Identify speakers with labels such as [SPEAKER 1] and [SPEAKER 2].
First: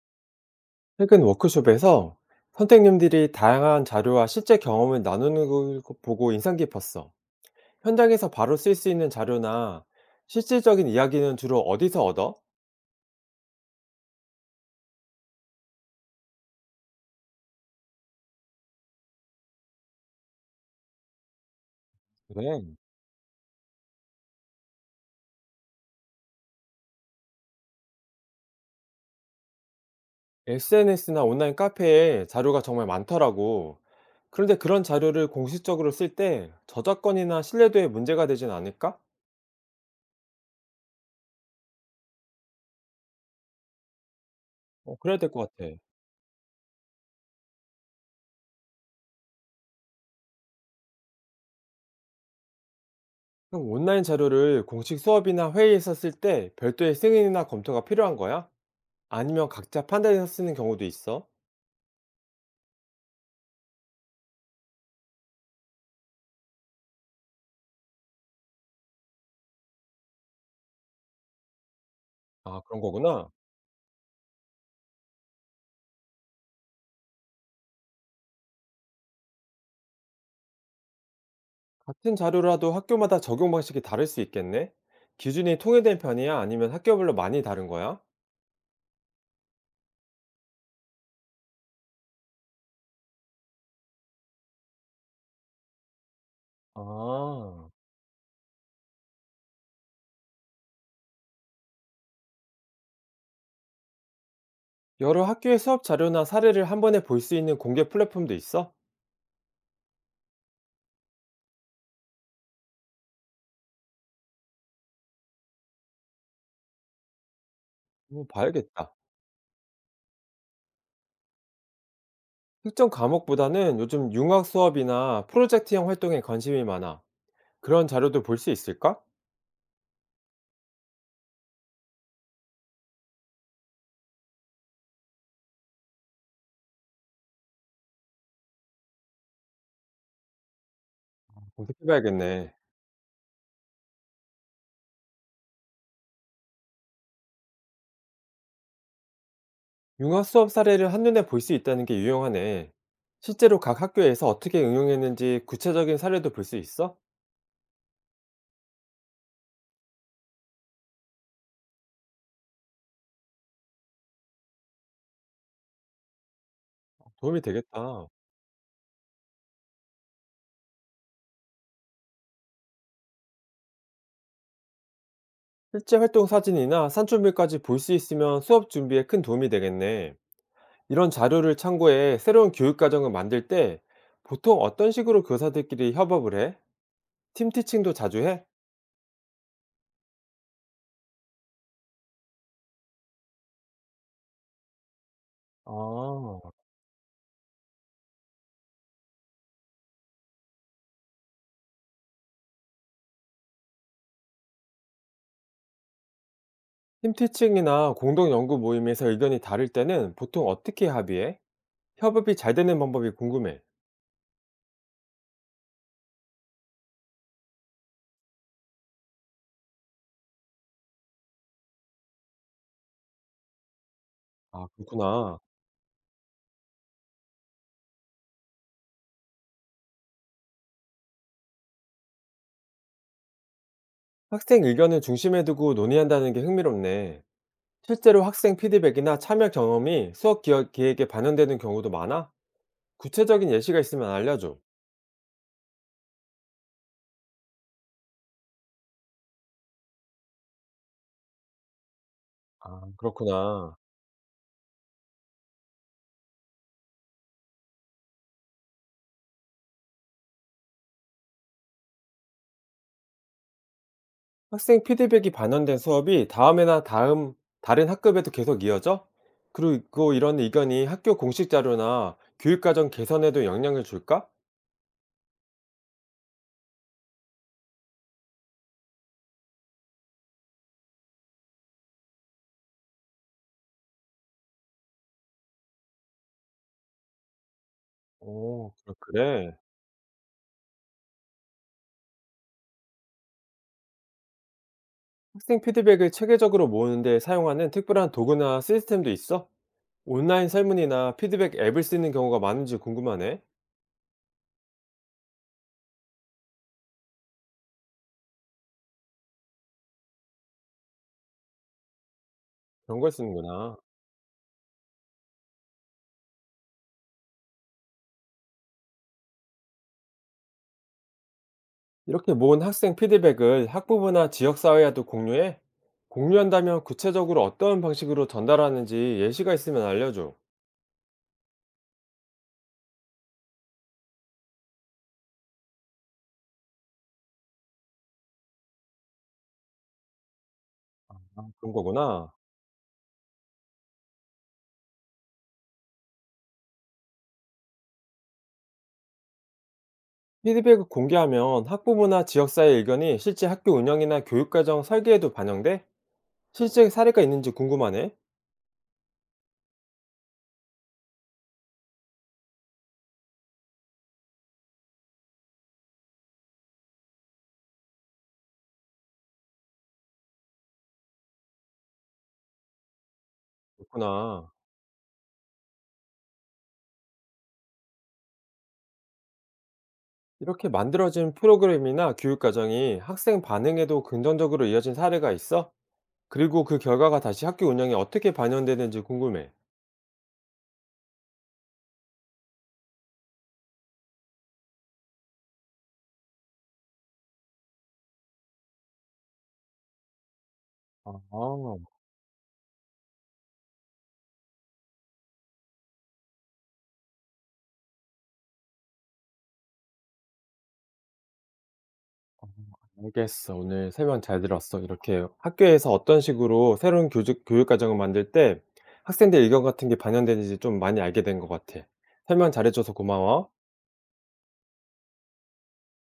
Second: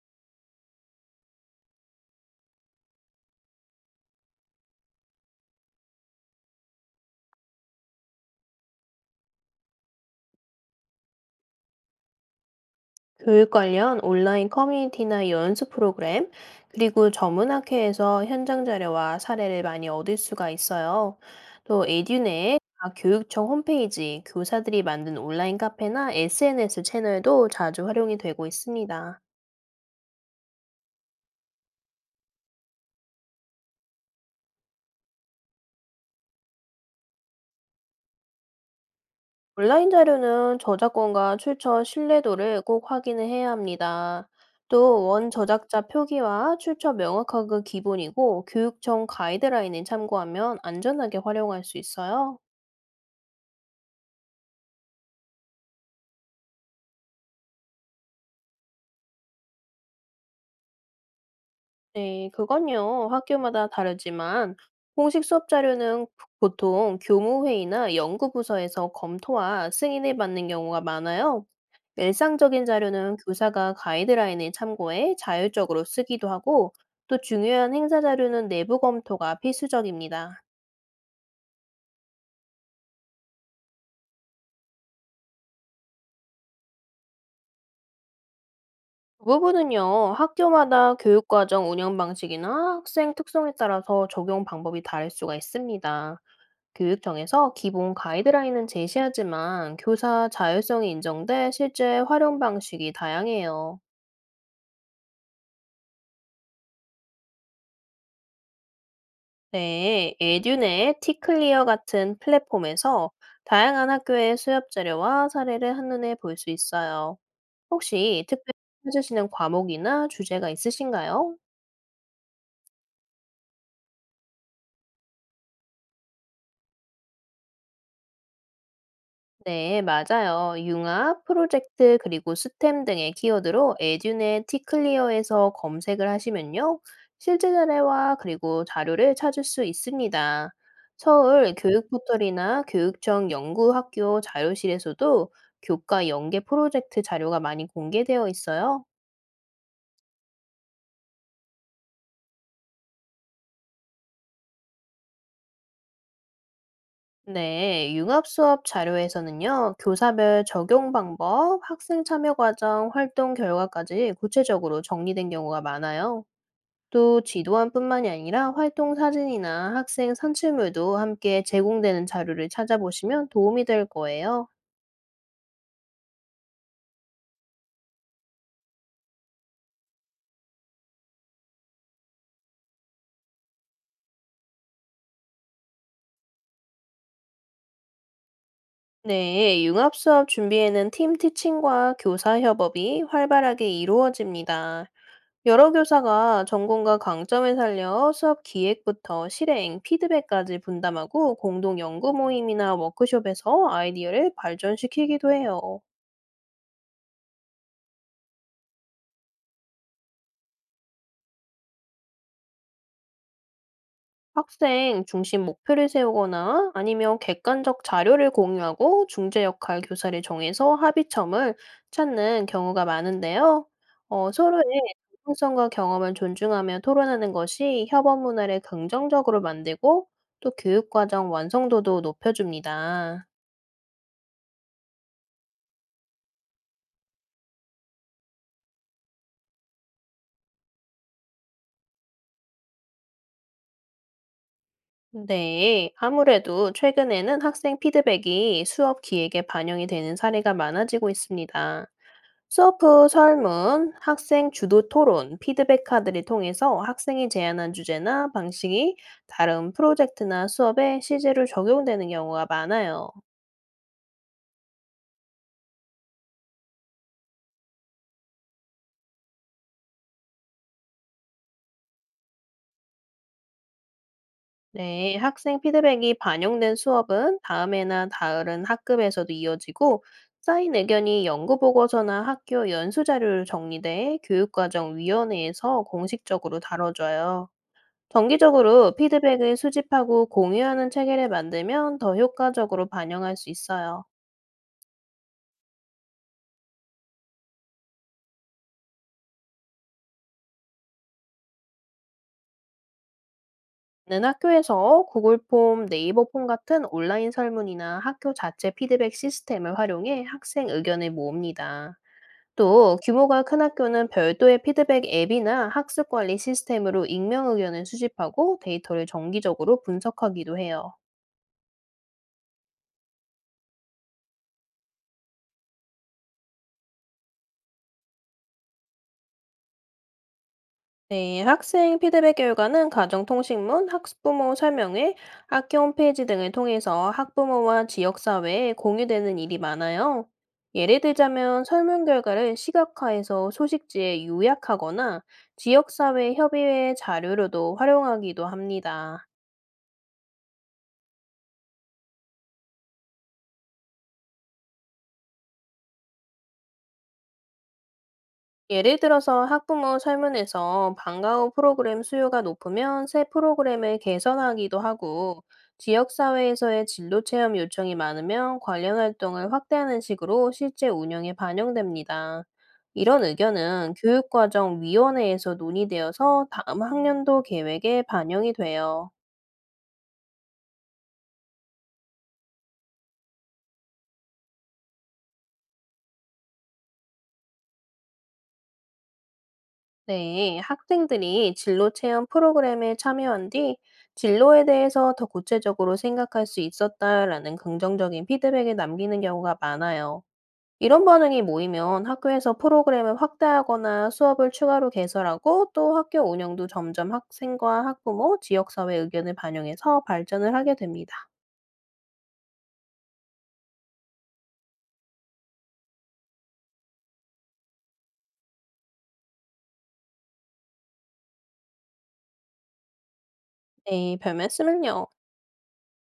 [SPEAKER 1] 최근 워크숍에서 선생님들이 다양한 자료와 실제 경험을 나누는 걸 보고 인상 깊었어. 현장에서 바로 쓸 수 있는 자료나 실질적인 이야기는 주로 어디서 얻어?
[SPEAKER 2] 교육 관련 온라인 커뮤니티나 연수 프로그램, 그리고 전문학회에서 현장 자료와 사례를 많이 얻을 수가 있어요. 또 에듀네,
[SPEAKER 1] 그래.
[SPEAKER 2] 각 교육청 홈페이지, 교사들이 만든 온라인 카페나 SNS 채널도 자주 활용이 되고 있습니다.
[SPEAKER 1] SNS나 온라인 카페에 자료가 정말 많더라고. 그런데 그런 자료를 공식적으로 쓸 때 저작권이나 신뢰도에 문제가 되진 않을까?
[SPEAKER 2] 온라인 자료는 저작권과 출처 신뢰도를 꼭 확인을 해야 합니다.
[SPEAKER 1] 어,
[SPEAKER 2] 또
[SPEAKER 1] 그래야
[SPEAKER 2] 원
[SPEAKER 1] 될 것 같아.
[SPEAKER 2] 저작자 표기와 출처 명확하게 기본이고 교육청 가이드라인을 참고하면 안전하게 활용할 수 있어요.
[SPEAKER 1] 그럼 온라인 자료를 공식 수업이나 회의에서 쓸 때 별도의 승인이나 검토가 필요한 거야? 아니면 각자 판단해서 쓰는 경우도 있어?
[SPEAKER 2] 네, 그건요. 학교마다 다르지만 공식 수업 자료는 보통 교무회의나 연구부서에서 검토와 승인을 받는 경우가 많아요.
[SPEAKER 1] 아,
[SPEAKER 2] 일상적인
[SPEAKER 1] 그런
[SPEAKER 2] 자료는
[SPEAKER 1] 거구나.
[SPEAKER 2] 교사가 가이드라인을 참고해 자율적으로 쓰기도 하고, 또 중요한 행사 자료는 내부 검토가 필수적입니다.
[SPEAKER 1] 같은 자료라도 학교마다 적용 방식이 다를 수 있겠네? 기준이 통일된 편이야? 아니면 학교별로 많이 다른 거야?
[SPEAKER 2] 대부분은요, 학교마다 교육과정 운영 방식이나 학생 특성에 따라서 적용 방법이 다를 수가 있습니다. 교육청에서
[SPEAKER 1] 아,
[SPEAKER 2] 기본 가이드라인은 제시하지만 교사 자율성이 인정돼 실제 활용 방식이 다양해요.
[SPEAKER 1] 여러 학교의 수업 자료나 사례를 한 번에 볼 수 있는 공개 플랫폼도 있어?
[SPEAKER 2] 네, 에듀네, 티클리어 같은 플랫폼에서 다양한 학교의 수업 자료와 사례를 한눈에 볼 수 있어요.
[SPEAKER 1] 어,
[SPEAKER 2] 혹시 특별히
[SPEAKER 1] 봐야겠다.
[SPEAKER 2] 찾으시는 과목이나 주제가 있으신가요?
[SPEAKER 1] 특정 과목보다는 요즘 융합 수업이나 프로젝트형 활동에 관심이 많아. 그런 자료도 볼 수 있을까?
[SPEAKER 2] 네, 맞아요. 융합, 프로젝트, 그리고 스템 등의 키워드로 에듀네 티클리어에서 검색을 하시면요. 실제 사례와 그리고 자료를 찾을 수 있습니다. 서울
[SPEAKER 1] 검색해봐야겠네.
[SPEAKER 2] 교육포털이나 교육청 연구학교 자료실에서도 교과 연계 프로젝트 자료가 많이 공개되어 있어요.
[SPEAKER 1] 융합 수업 사례를 한눈에 볼 수 있다는 게 유용하네. 실제로 각 학교에서 어떻게 응용했는지 구체적인 사례도 볼 수 있어?
[SPEAKER 2] 네, 융합 수업 자료에서는요, 교사별 적용 방법, 학생 참여 과정, 활동 결과까지 구체적으로 정리된 경우가 많아요. 또
[SPEAKER 1] 도움이 되겠다.
[SPEAKER 2] 지도안뿐만이 아니라 활동 사진이나 학생 산출물도 함께 제공되는 자료를 찾아보시면 도움이 될 거예요.
[SPEAKER 1] 실제 활동 사진이나 산출물까지 볼 수 있으면 수업 준비에 큰 도움이 되겠네. 이런 자료를 참고해 새로운 교육 과정을 만들 때 보통 어떤 식으로 교사들끼리 협업을 해? 팀 티칭도 자주 해?
[SPEAKER 2] 네, 융합 수업 준비에는 팀 티칭과 교사 협업이 활발하게 이루어집니다. 여러 교사가
[SPEAKER 1] 아.
[SPEAKER 2] 전공과 강점을 살려 수업 기획부터 실행, 피드백까지 분담하고 공동 연구 모임이나 워크숍에서 아이디어를 발전시키기도 해요.
[SPEAKER 1] 팀 티칭이나 공동 연구 모임에서 의견이 다를 때는 보통 어떻게 합의해? 협업이 잘 되는 방법이 궁금해.
[SPEAKER 2] 학생 중심 목표를 세우거나 아니면 객관적 자료를 공유하고 중재 역할 교사를 정해서 합의점을 찾는 경우가 많은데요. 서로의
[SPEAKER 1] 아, 그렇구나.
[SPEAKER 2] 전문성과 경험을 존중하며 토론하는 것이 협업 문화를 긍정적으로 만들고 또 교육과정 완성도도 높여줍니다.
[SPEAKER 1] 학생 의견을 중심에 두고 논의한다는 게 흥미롭네. 실제로 학생 피드백이나 참여 경험이 기획에 반영되는 경우도 많아? 구체적인 예시가 있으면 알려줘.
[SPEAKER 2] 네, 아무래도 최근에는 학생 피드백이 수업 기획에 반영이 되는 사례가 많아지고 있습니다.
[SPEAKER 1] 아.
[SPEAKER 2] 수업 후
[SPEAKER 1] 그렇구나.
[SPEAKER 2] 설문, 학생 주도 토론, 피드백 카드를 통해서 학생이 제안한 주제나 방식이 다른 프로젝트나 수업에 실제로 적용되는 경우가 많아요.
[SPEAKER 1] 학생 피드백이 반영된 수업이 다음해나 다음 다른 학급에도 계속 이어져? 그리고 이런 의견이 학교 공식 자료나 교육과정 개선에도 영향을 줄까?
[SPEAKER 2] 네, 학생 피드백이 반영된 수업은 다음해나 다른 학급에서도 이어지고 쌓인 의견이 연구 보고서나 학교 연수 자료로 정리돼 교육과정위원회에서 공식적으로 다뤄져요.
[SPEAKER 1] 오,
[SPEAKER 2] 정기적으로 피드백을
[SPEAKER 1] 그래.
[SPEAKER 2] 수집하고 공유하는 체계를 만들면 더 효과적으로 반영할 수 있어요.
[SPEAKER 1] 학생 피드백을 체계적으로 모으는 데 사용하는 특별한 도구나 시스템도 있어? 온라인 설문이나 피드백 앱을 쓰는 경우가 많은지 궁금하네.
[SPEAKER 2] 는 학교에서 구글 폼, 네이버 폼 같은 온라인 설문이나 학교 자체 피드백 시스템을 활용해 학생 의견을 모읍니다. 또
[SPEAKER 1] 그런 걸
[SPEAKER 2] 규모가 큰
[SPEAKER 1] 쓰는구나.
[SPEAKER 2] 학교는 별도의 피드백 앱이나 학습 관리 시스템으로 익명 의견을 수집하고 데이터를 정기적으로 분석하기도 해요.
[SPEAKER 1] 이렇게 모은 학생 피드백을 학부모나 지역사회와도 공유해? 공유한다면 구체적으로 어떤 방식으로 전달하는지 예시가 있으면 알려줘.
[SPEAKER 2] 네, 학생 피드백 결과는 가정통신문, 학부모 설명회, 학교 홈페이지 등을 통해서 학부모와 지역사회에 공유되는 일이 많아요. 예를
[SPEAKER 1] 아,
[SPEAKER 2] 들자면
[SPEAKER 1] 그런
[SPEAKER 2] 설문
[SPEAKER 1] 거구나.
[SPEAKER 2] 결과를 시각화해서 소식지에 요약하거나 지역사회 협의회 자료로도 활용하기도 합니다.
[SPEAKER 1] 피드백을 공개하면 학부모나 지역사회 의견이 실제 학교 운영이나 교육과정 설계에도 반영돼? 실제 사례가 있는지 궁금하네.
[SPEAKER 2] 예를 들어서 학부모 설문에서 방과 후 프로그램 수요가 높으면 새 프로그램을 개선하기도 하고, 지역사회에서의 진로 체험 요청이 많으면 관련 활동을 확대하는 식으로 실제 운영에 반영됩니다. 이런 의견은
[SPEAKER 1] 그렇구나.
[SPEAKER 2] 교육과정위원회에서 논의되어서 다음 학년도 계획에 반영이 돼요.
[SPEAKER 1] 이렇게 만들어진 프로그램이나 교육과정이 학생 반응에도 긍정적으로 이어진 사례가 있어? 그리고 그 결과가 다시 학교 운영에 어떻게 반영되는지 궁금해.
[SPEAKER 2] 네, 학생들이 진로 체험 프로그램에 참여한 뒤 진로에 대해서 더 구체적으로 생각할 수 있었다라는 긍정적인 피드백을 남기는 경우가 많아요. 이런 반응이
[SPEAKER 1] 아.
[SPEAKER 2] 모이면 학교에서 프로그램을 확대하거나 수업을 추가로 개설하고 또 학교 운영도 점점 학생과 학부모, 지역사회 의견을 반영해서 발전을 하게 됩니다.
[SPEAKER 1] 알겠어. 오늘 설명 잘 들었어. 이렇게 학교에서 어떤 식으로 새로운 교육, 교육 과정을 만들 때 학생들 의견 같은 게 반영되는지 좀 많이 알게 된 것 같아. 설명 잘해줘서 고마워.
[SPEAKER 2] 네, 별 말씀을요.